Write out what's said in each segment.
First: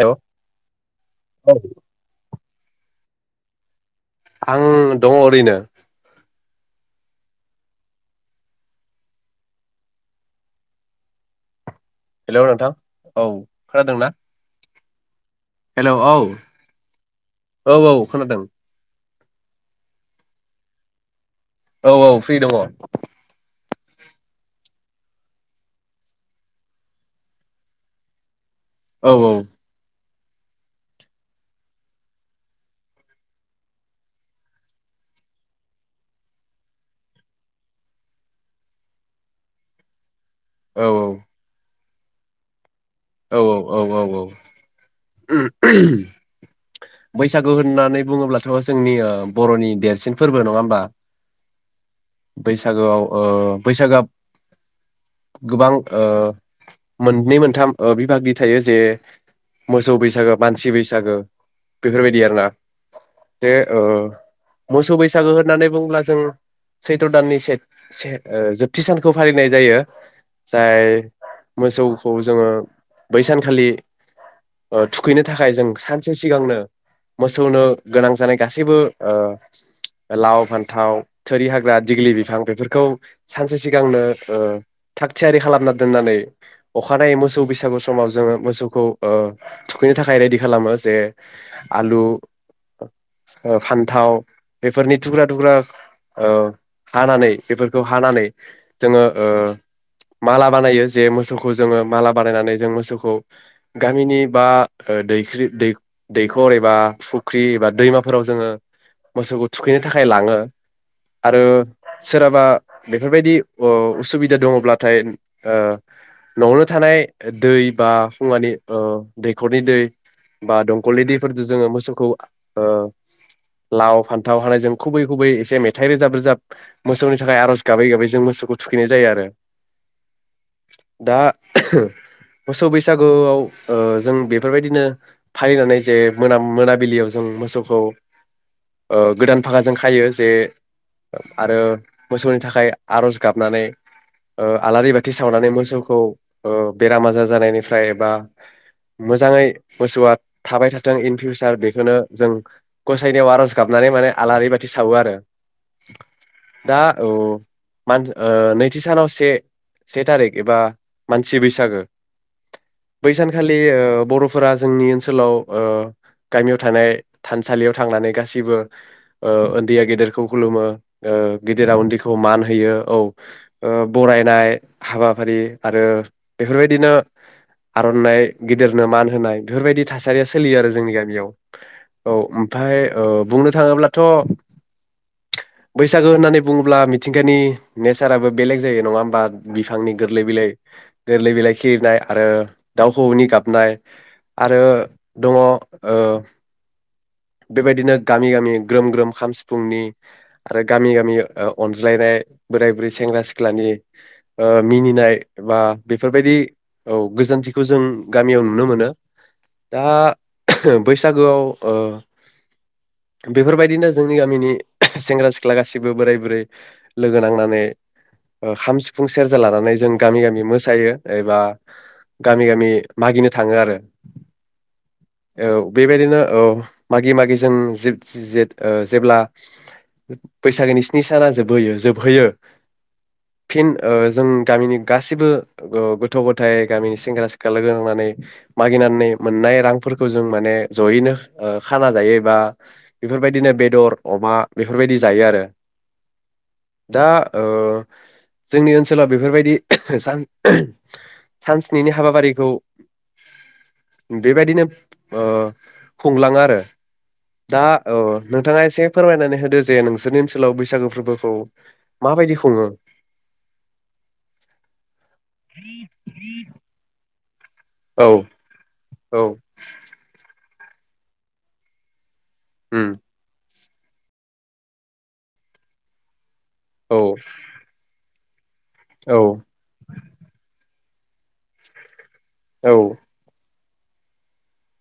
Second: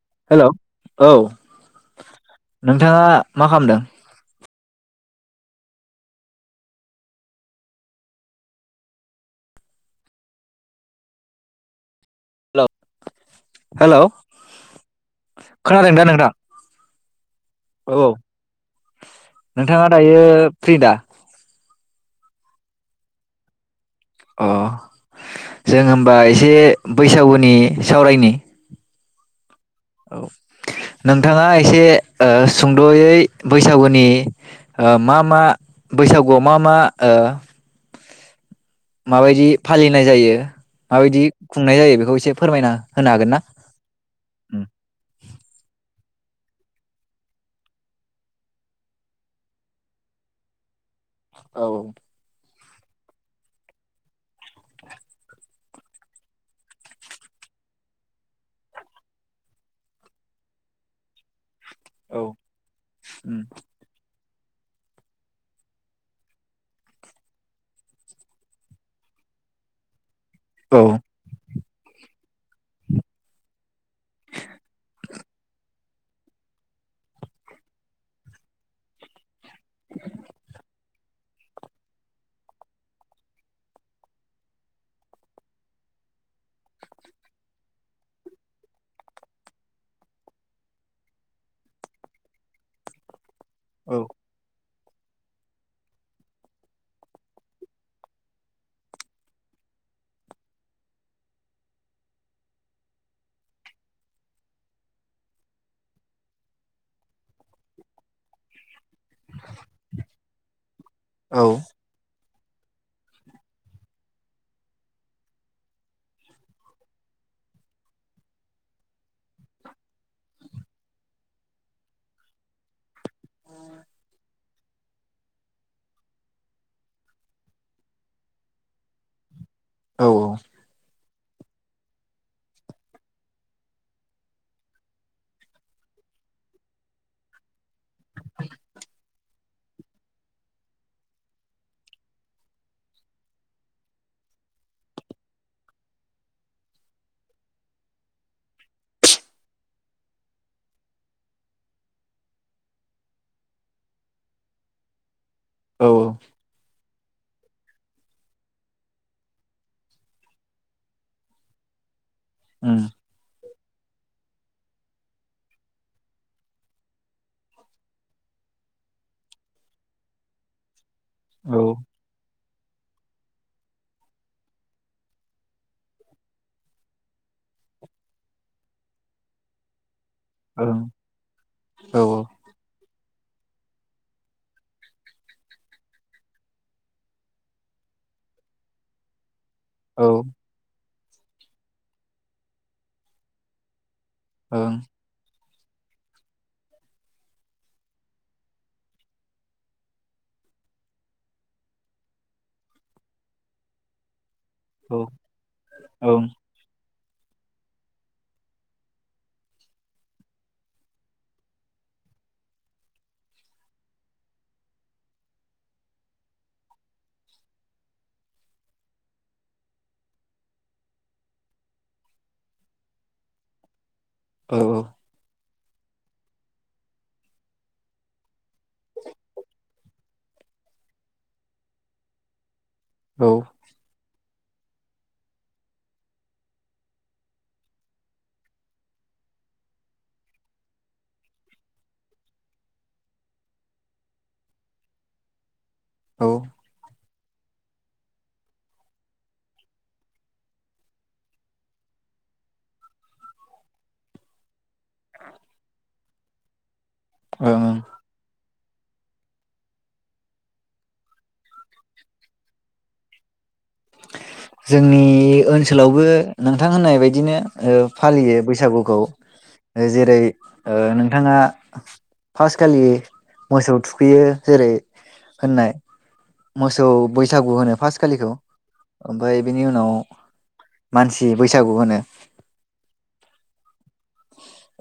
Hello hello औ। नोंथाङा मा खामदों? आं दङ ओरैनो। हेलौ नोंथां औ। खोनादों हेलौ ना? हेल खोनादों औ दा नोंथां औ औ खोनादों। नोंथाङा दायो फ्रिदा? औ औ फ्रि दङ। अह जों होनबा एसे बैसागुनि सावरायनि। औ औ। औ नोंथाङा एसे ओ सुंद'यै बैसागुनि ओ मा मा बैसागुआव मा मा ओ मा बायदि फालिनाय जायो औ माबायदि खुंनाय जायो बे खौ एसे फोरमायना होनो हागोन औ ना औ औ औ औ। उम बैसागु होननानै बुङोब्लाथ' जोंनि बर'नि देरसिन फोरबो नङा होमबा? औ। बैसागोआव ओ बैसागोआ गोबां ओ मोननै मोनथाम ओ बिभागनि थायो जे मोसौ बैसागो, मानसि बैसागो औ बेफोरबायदि आरो ना [unintelligible] ओ मोसौ बैसागो होननानै बुङोब्ला जों सैथ्र दाननि सेथ सेथ जोबथि सानखौ फालिनाय जायो। औ जाय मोसौखौ जोङो बै सानखालि ओ थुखैनो थाखाय जों सानसे सिगांनो मोसौनो गोनां जानाय गासैबो ओ लाव फान्थाव थोरि हाग्रा दिग्लि बिफां बेफोरखौ सानसे सिगांनो थाग थियारि खालामना दोननानै अखानायै मोसौ बैसाग गु समाव जोङो मोसौखौ ओ थुखैनो थाखाय रेडि खालामो जे आलु ओ औ फान्थाव बेफोरनि थुख्रा थुख्रा औ हानानै बेफोरखौ हानानै जोङो ओ माला बानायो जे मोसौखौ जोङो माला बानायनानै जों मोसौखौ गामिनि बा ओ दैख्रि दै-दैखर एबा फुख्रि एबा दैमाफोराव जोङो मोसौखौ थुखैनो थाखाय लाङो आरो औ सोरा बा बेफोरबायदि ओ उसुबिदा दङब्लाथाय ओ नआवनो थानाय दै बा फुुंङानि ओ दैखरनि दै बा दंखलनि दैफोरजों जोङो मोसौखौ ओ लाव फान्थाव हानाय जों खुबै खुबै एसे मेथाइ रोजाब रोजाब मोसौनि थाखाय आरज गाबै गाबै जों मोसौखौ थुखैनाय जायो आरो। औ औ दा मोसौ बैसागुआव ओ जों बेफोरबायदिनो फालिनानै जे मोना मोनाबिलियाव जों मोसौखौ ओ गोदान फाखाजों खायो जे आरो मोसौनि थाखाय आरज गाबनानै ओ आलारि बाथि सावनानै मोसौखौ ओ बेराम आजार जानायनिफ्राय एबा मोजाङै मोसौआ थाबाय थाथों इन फिउसार बेखौनो जों गसायनायाव आरज गाबनानै माने आलारि बाथि सावो आरो औ औ दा औ मान नैथि सानाव से से थारिख एबा मानसि बैसो सागो। उम बैसानखालि ओ बरफ फोरा जोंनि ओनसोलाव गामियाव थानाय थानसालियाव थांनानै गासिबो उन्दैया गेदेरखौ खुलुमो। ओ औ गेदेरा उन्दैखौ मान होयो। होयो औ ओ बरायनाय हाबाफारि आरो बेफोरबायदिनो आरनाइ गिदिरनो मान होनाय बेफोरबायदि थास थासारिया सोलियो आरो ओं जोंनि गामियाव औ ओमफ्राय ओ बुंनो थाङोब्लाथ बैसागो होननानै बुङोब्ला मिथिंगानि नेचाराबो बेलेग जायो नङा होमबा। बिफांनि औ गोरलै बिलाइ गोरलै बिलाइ खिरिनाय आरो दाउखौनि गाबनाय आरो ओं दङ ओ बेबायदिनो गामि गामि ग्रोम ग्रोम खाम सिफुंनि आरो गामि गामि ओ अनज्लायनाय बोराय बुरै सेंग्रा सिख्लानि ओ औ मिनिनाय बा ओं बेफोरबायदि औ गोजोनथिखौ जों गामियाव नुनो मोनो दा बैसागोआव ओ बेफोरबायदिनो जोंनि गामिनि सेंग्रा सिख्ला गासैबो बोराय बुरै लोगो नांनानै ओ खाम सिफुं सेरजा लानानै जों गामि गामि मो सायो एबा गामि गामि मागिनो थाङो आरो औ औ औ बेबायदिनो औ मागि मागि जों जेब जे जेब्ला बैसागोनि स्नि साना जोबहोयो जोबहैयो औ औ फिन ओ जों गामिनि गासिबो गा गथ गथाय गामिनि सेंग्रा सिख्ला लोगो नांनानै मागिनानै मोननाय रांफोरखौ जों माने जयैनो खाना जायो एबा बेफोरबायदिनो बेदर अमा बेफोरबायदि जायो आरो। औ दा ओ जोंनि ओनसोला बेफोरबायदि सान सानस्निनि हाबाफारिखौ बेबादिनो ओ खुंलाङो आरो दा ओं औ नोंथाङा एस एसे फोरमायनानै होदो जे नोंसोरनि ओनसोलाव बैसागु फोरबोखौ माबायदि खुङो? जोंनि बे ओनसोलावबो नोंथां होननाय बायदिनो ओ औ फालियो बैसागुखौ औ ओ जेरै ओ नोंथाङा फास खालि उम मोसौ थुखैयो जेरै होननाय मोसौ औ बैसागु होनो फास्ट खालिखौ औ ओमफ्राय बेनि उनाव मानसि बैसागु होनो औ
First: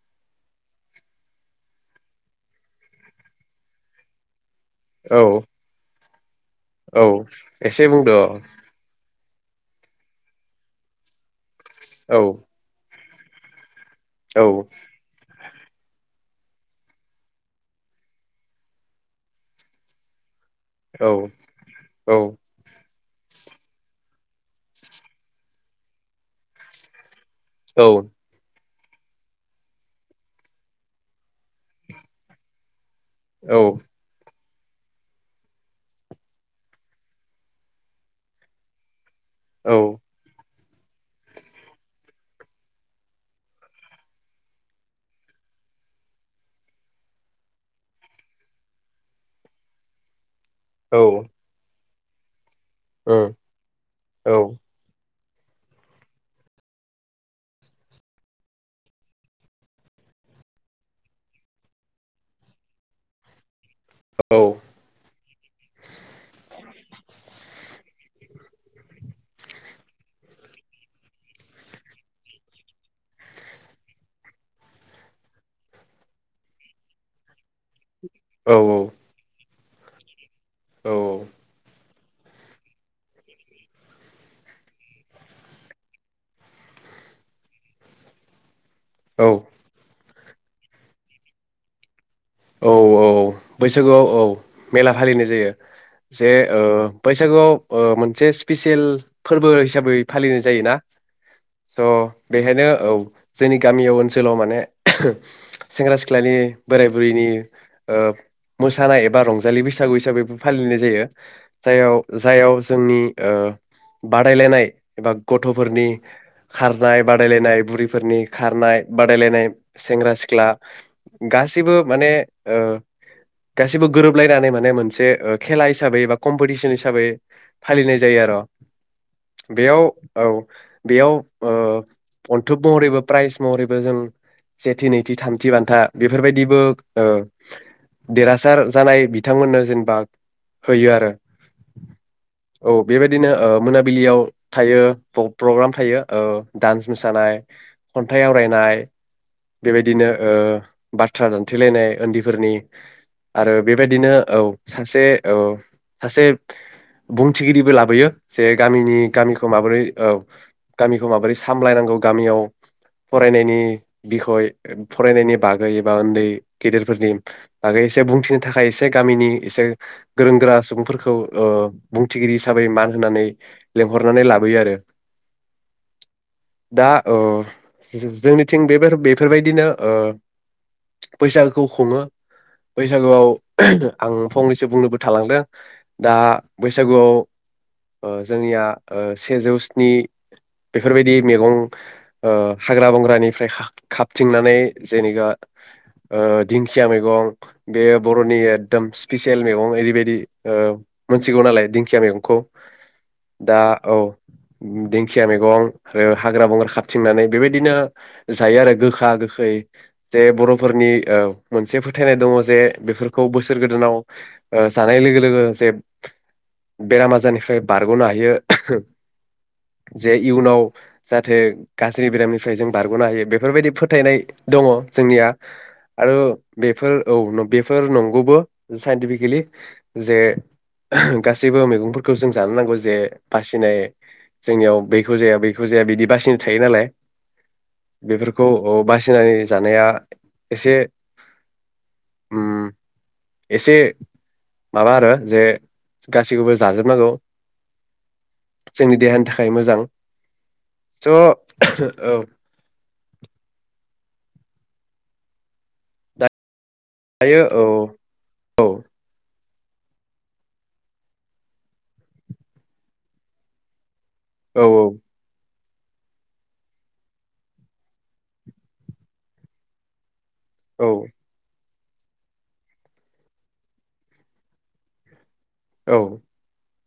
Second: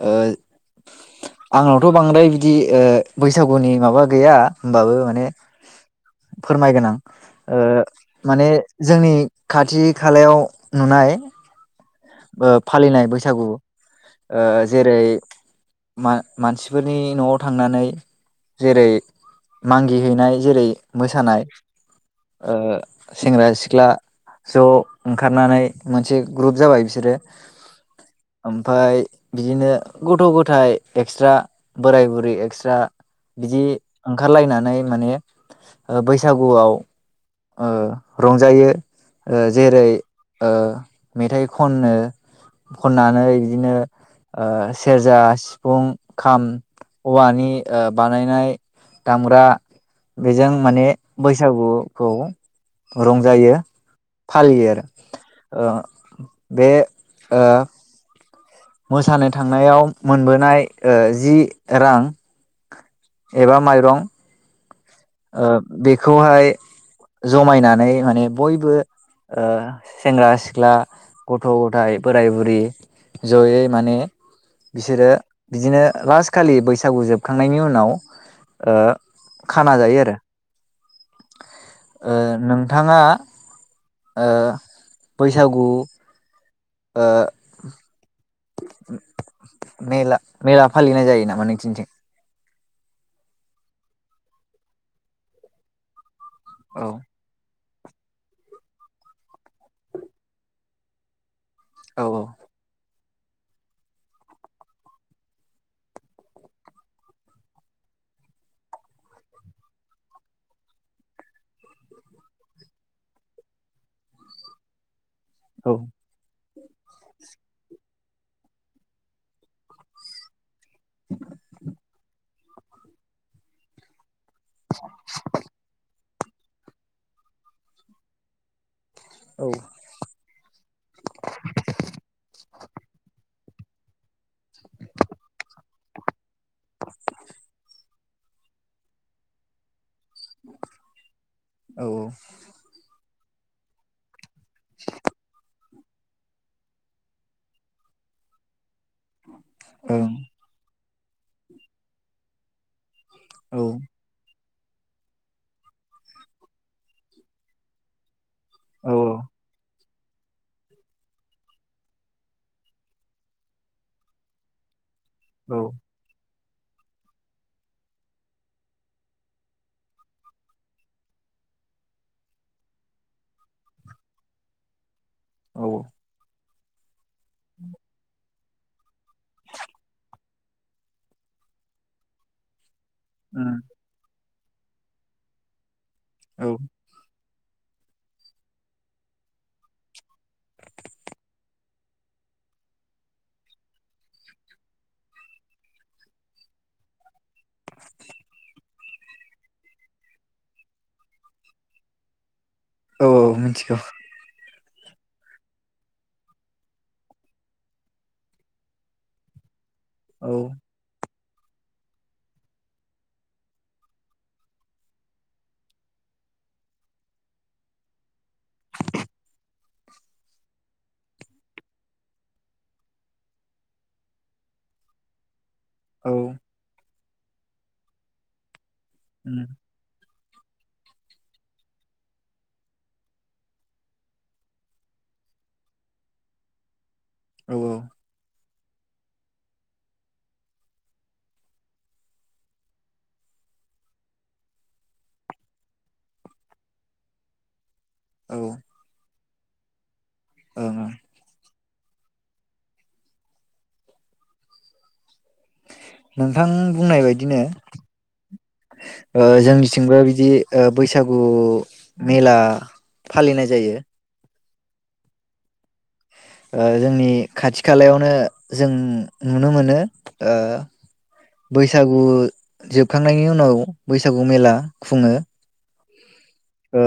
ओ आंनावथ बांद्राय बिदि ओ बैसागुनि माबा गैया होम्बाबो माने औ फोरमायगोन आं‌ औ ओ एसे बुंदो माने अ जोंनि खाथि खालायाव नुनाय औ ओ फालिनाय बैसागु सागु औ ओ जेरै मा-मानसिफोरनि नआव थांनानै जेरै मांगि हैैनाय जेरै औ मोसानाय‌ औ ओ सेंग्रा सिख्ला ज ओंखारनानै मोनसे ग्रुप जाबाय बिसोर [unintelligible] औ ओमफाय बिदिनो गथ गथाय एक्सट्रा बोराय बुरै एक्सट्रा औ बिदि ओ ओंखारलायनानै नै माने बैसागुआव ओ रंजायो। ओ औ जेरै ओ मेथाइ खनो खननानै बिदिनो ओ सेरजा सिफुं खाम औवानि ओ बानायनाय दामग्रा बेजों माने बैसागु औ रंजायो फालियो आरो ओ बे ओ मोसानो थांनायाव मोनबोनाय जि रां एबा मा औ बेखौहाय जमायनानै माने बयबो सेंग्रा सिख्ला गथ' गथाइ बोराय बुरि जयै माने बिसोरो बिदिनो लास्ट खालि बैसागु जोबखांनायनि उनाव औ ओ औ खाना जायो आरो औ नोंथाङा बैसागु ओ औ मेला मेला फालिनाय जायो नामा नोंथिनिथिं? औ औ बैसागुआव औ मेला फालिनाय जायो। जे औ बैसागुआव मोनसे स्पिेसियेल फोरबो हिसाबै फालिनाय जायोना? स औ बेहायनो औ जोंनि गामियाव ओनसोलाव माने सेंग्रा सिख्लानि बोराइ बुरिनि मोसानाय एबा रंजालि बैसागु हिसाबैबो फालिनाय जायो जाययाव जाययाव जोंनि बादायलायनाय एबा औ गथ'फोरनि खारनाय बादायलायनाय बुरिफोरनि खारनाय बादायलायनाय सेंग्रा सिख्ला गा माने गासिबो गोरोब लायनानै माने मोनसे खेला हिसाबै बा कम्पिटिसन हिसाबै फालिनाय जायो आरो औ बेयाव औ बेयाव ओ अन्थुब महरैबो प्राइज महरैबो जों सेथि नैथि थामथि बान्था बेफोरबायदिबो ओ देरहासार जानाय बिथांमोननो जेनेबा होयो आरो औ औ बेबाय दिनो ओ मोनाबिलियाव थायो प्रग्राम थायो ओ डान्स मोसानाय, खन्थाइ आवरायनाय, बेबायदिनो ओं ओ बाथ्रा दान्थलायनाय, उन्दैफोरनि आरो औ बेबायदिनो औ। सासे औ सासे बुंथिगिरिबो लाबोयो। जे गामिनि औ गामिखौ माबोरै औ गामिखौ माबोरै सामलायनांगौ गामियाव फरायनायनि बिखय फरायनायनि औ एबा उन्दै गेदेरफोरनि बागै एसे बुंथिनो थाखाय एसे गामिनि एसे गोरों गोरा सुबुंफोरखौ ओ बुंथिगिरि हिसाबै मान होनानै लेंंहरनानै लाबोयो आरो। औ दा ओ जोंनि थिं बेफोर बेफोरबायदिनो ओ बैसागोखौ खुङो। बैसागुआव उम आं फंनैसो बुंनोबो थालांदों। दा औ बैसागुआव ओ जोंनिया सेजौ स्नि बेफोरबायदि मैगं ओ हाग्रा बंग्रानिफ्राय खाबथिंनानै जेनेबा ओ दिंखिया मैगं बेयो बर'नि एकदम स्पिसियेल मैगं ओरैबायदि ओ मोनथिगौ नालाय दिंखिया मैगंखौ औ औ दा मिथिगौ। औ दिंखिया मैगं आरो हाग्रा बंग्रा खाबथिंनानै बेबायदिनो जायो आरो गोखा गोखै जे औ बर'फोरनि ओ मोनसे फोथायनाय दङ जे बेफोरखौ बोसोर गोदानाव ओ जानाय लोगो लोगो जे बेराम आजारनिफ्राय बारगनो हायो। जे इयुनाव जाहाथे गाज्रि बेरामनिफ्राय जों बारगनो हायो। बेफोरबायदि फोथायनाय दङ जोंनिया। आरो औ बेफोर औ बेफोर नंगौबो। साइन्टिफकेलि उम जे गासैबो मैगंफोरखौ जों जानो नांगौ जे बासिनाय जोंनियाव बैखौ जाया बैखौ जाया बिदि बासिनाय थायो नालाय? औ औ। औ औ बासि बायसिनानि जानाया एसे उम एसे माबा आरो जे गाससिखौबो जाजोबनांगौ। औ ओं जोंनि देहानि थाखाय। थाखाय मोजां। ओं ज औ। नोंथां। बुंनाय बायदिनो दायो औ औ ओ जोंनि थिंबोरा बिदि बैसागु मेला फालिनाय जायो। औ औ। ओ जोंनि खाथि खालायावनो जों नुनो मोनो। ओ औ बैस बैसागु जोबखांनायनि उनाव बैसागु मेला खुङो। औ। ओ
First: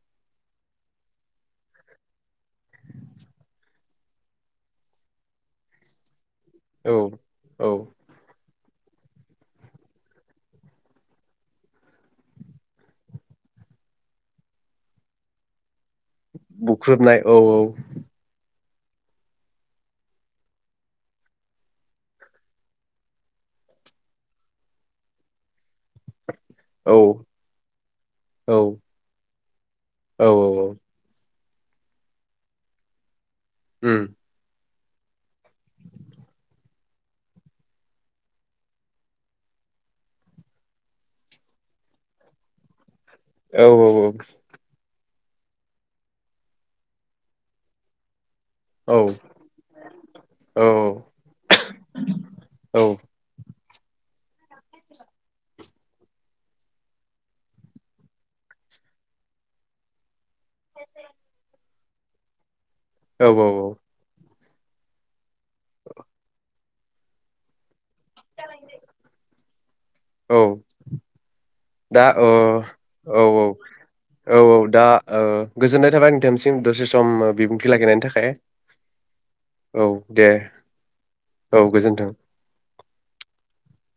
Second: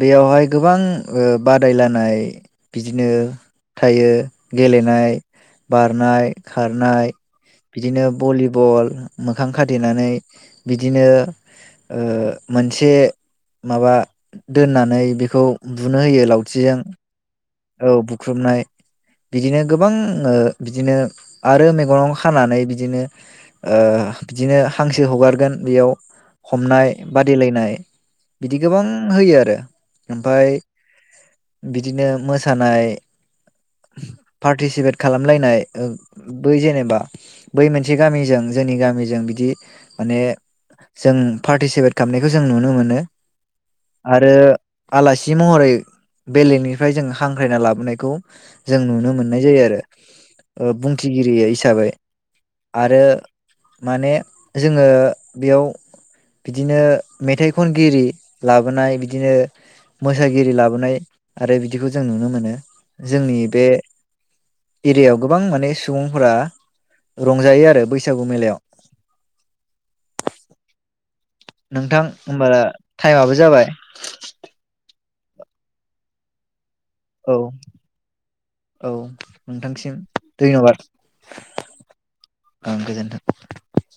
बेयावहाय गोबां बादायलायनाय बिदिनो थायो गेलेनाय बारनाय। औ खारनाय औ बिदिनो भलि बल मोखां खाथेनानै बिदिनो ओ मोनसे माबा दोननानै बेखौ बुनो होयो लावथिजों औ बुख्रुबनाय। बिदिनो गोबां ओ बिदिनो आरो मेगनाव खानानै बिदिनो ओ बिदिनो हांसो हगारगोन बेयाव हमनाय औ बादायलायनाय औ बिदि गोबां होयो आरो औ ओमफफ्राय औ बिदिनो मो सानाय उम पार्टिसिपेट खालामलायनाय बै जेनेबा बै मोनसे गामिजों जोंनि गामिजों बिदि माने जों पार्टिसिपेट खालामनायखौ जों नुनो मोनो। औ औ आरो औ आलासि महरै बेलेखनिफ्राय जों हांख्रायना लाबोनायखौ जों नुनो मोननाय जायो आरो ओ बुंथिगिरि हिसाबै। आरो माने जोङो बेयाव बिदिनो मेथाइ खनगिरि लाबोनाय बिदिनो मो सागिरि लाबोनाय आरो बिदि जों नुनो मोनो। औ जोंनि बे औ एरिआव। गोबां माने सुबुंफोरा रंजायो आरो बै सागु मेलायाव। औ नोंथां दा ओ होमबा औ टाइमाबो औ जाबाय औ औ दा ओ गोजोन्नाय थाबाय नोंथांनिसिम दसे सम ओ औ बिबुंथि लाखिनायनि थाखाय औ औ नोंथांसिम दे धयनबाद औ गोजोन्थों ओं गोजोन्थों।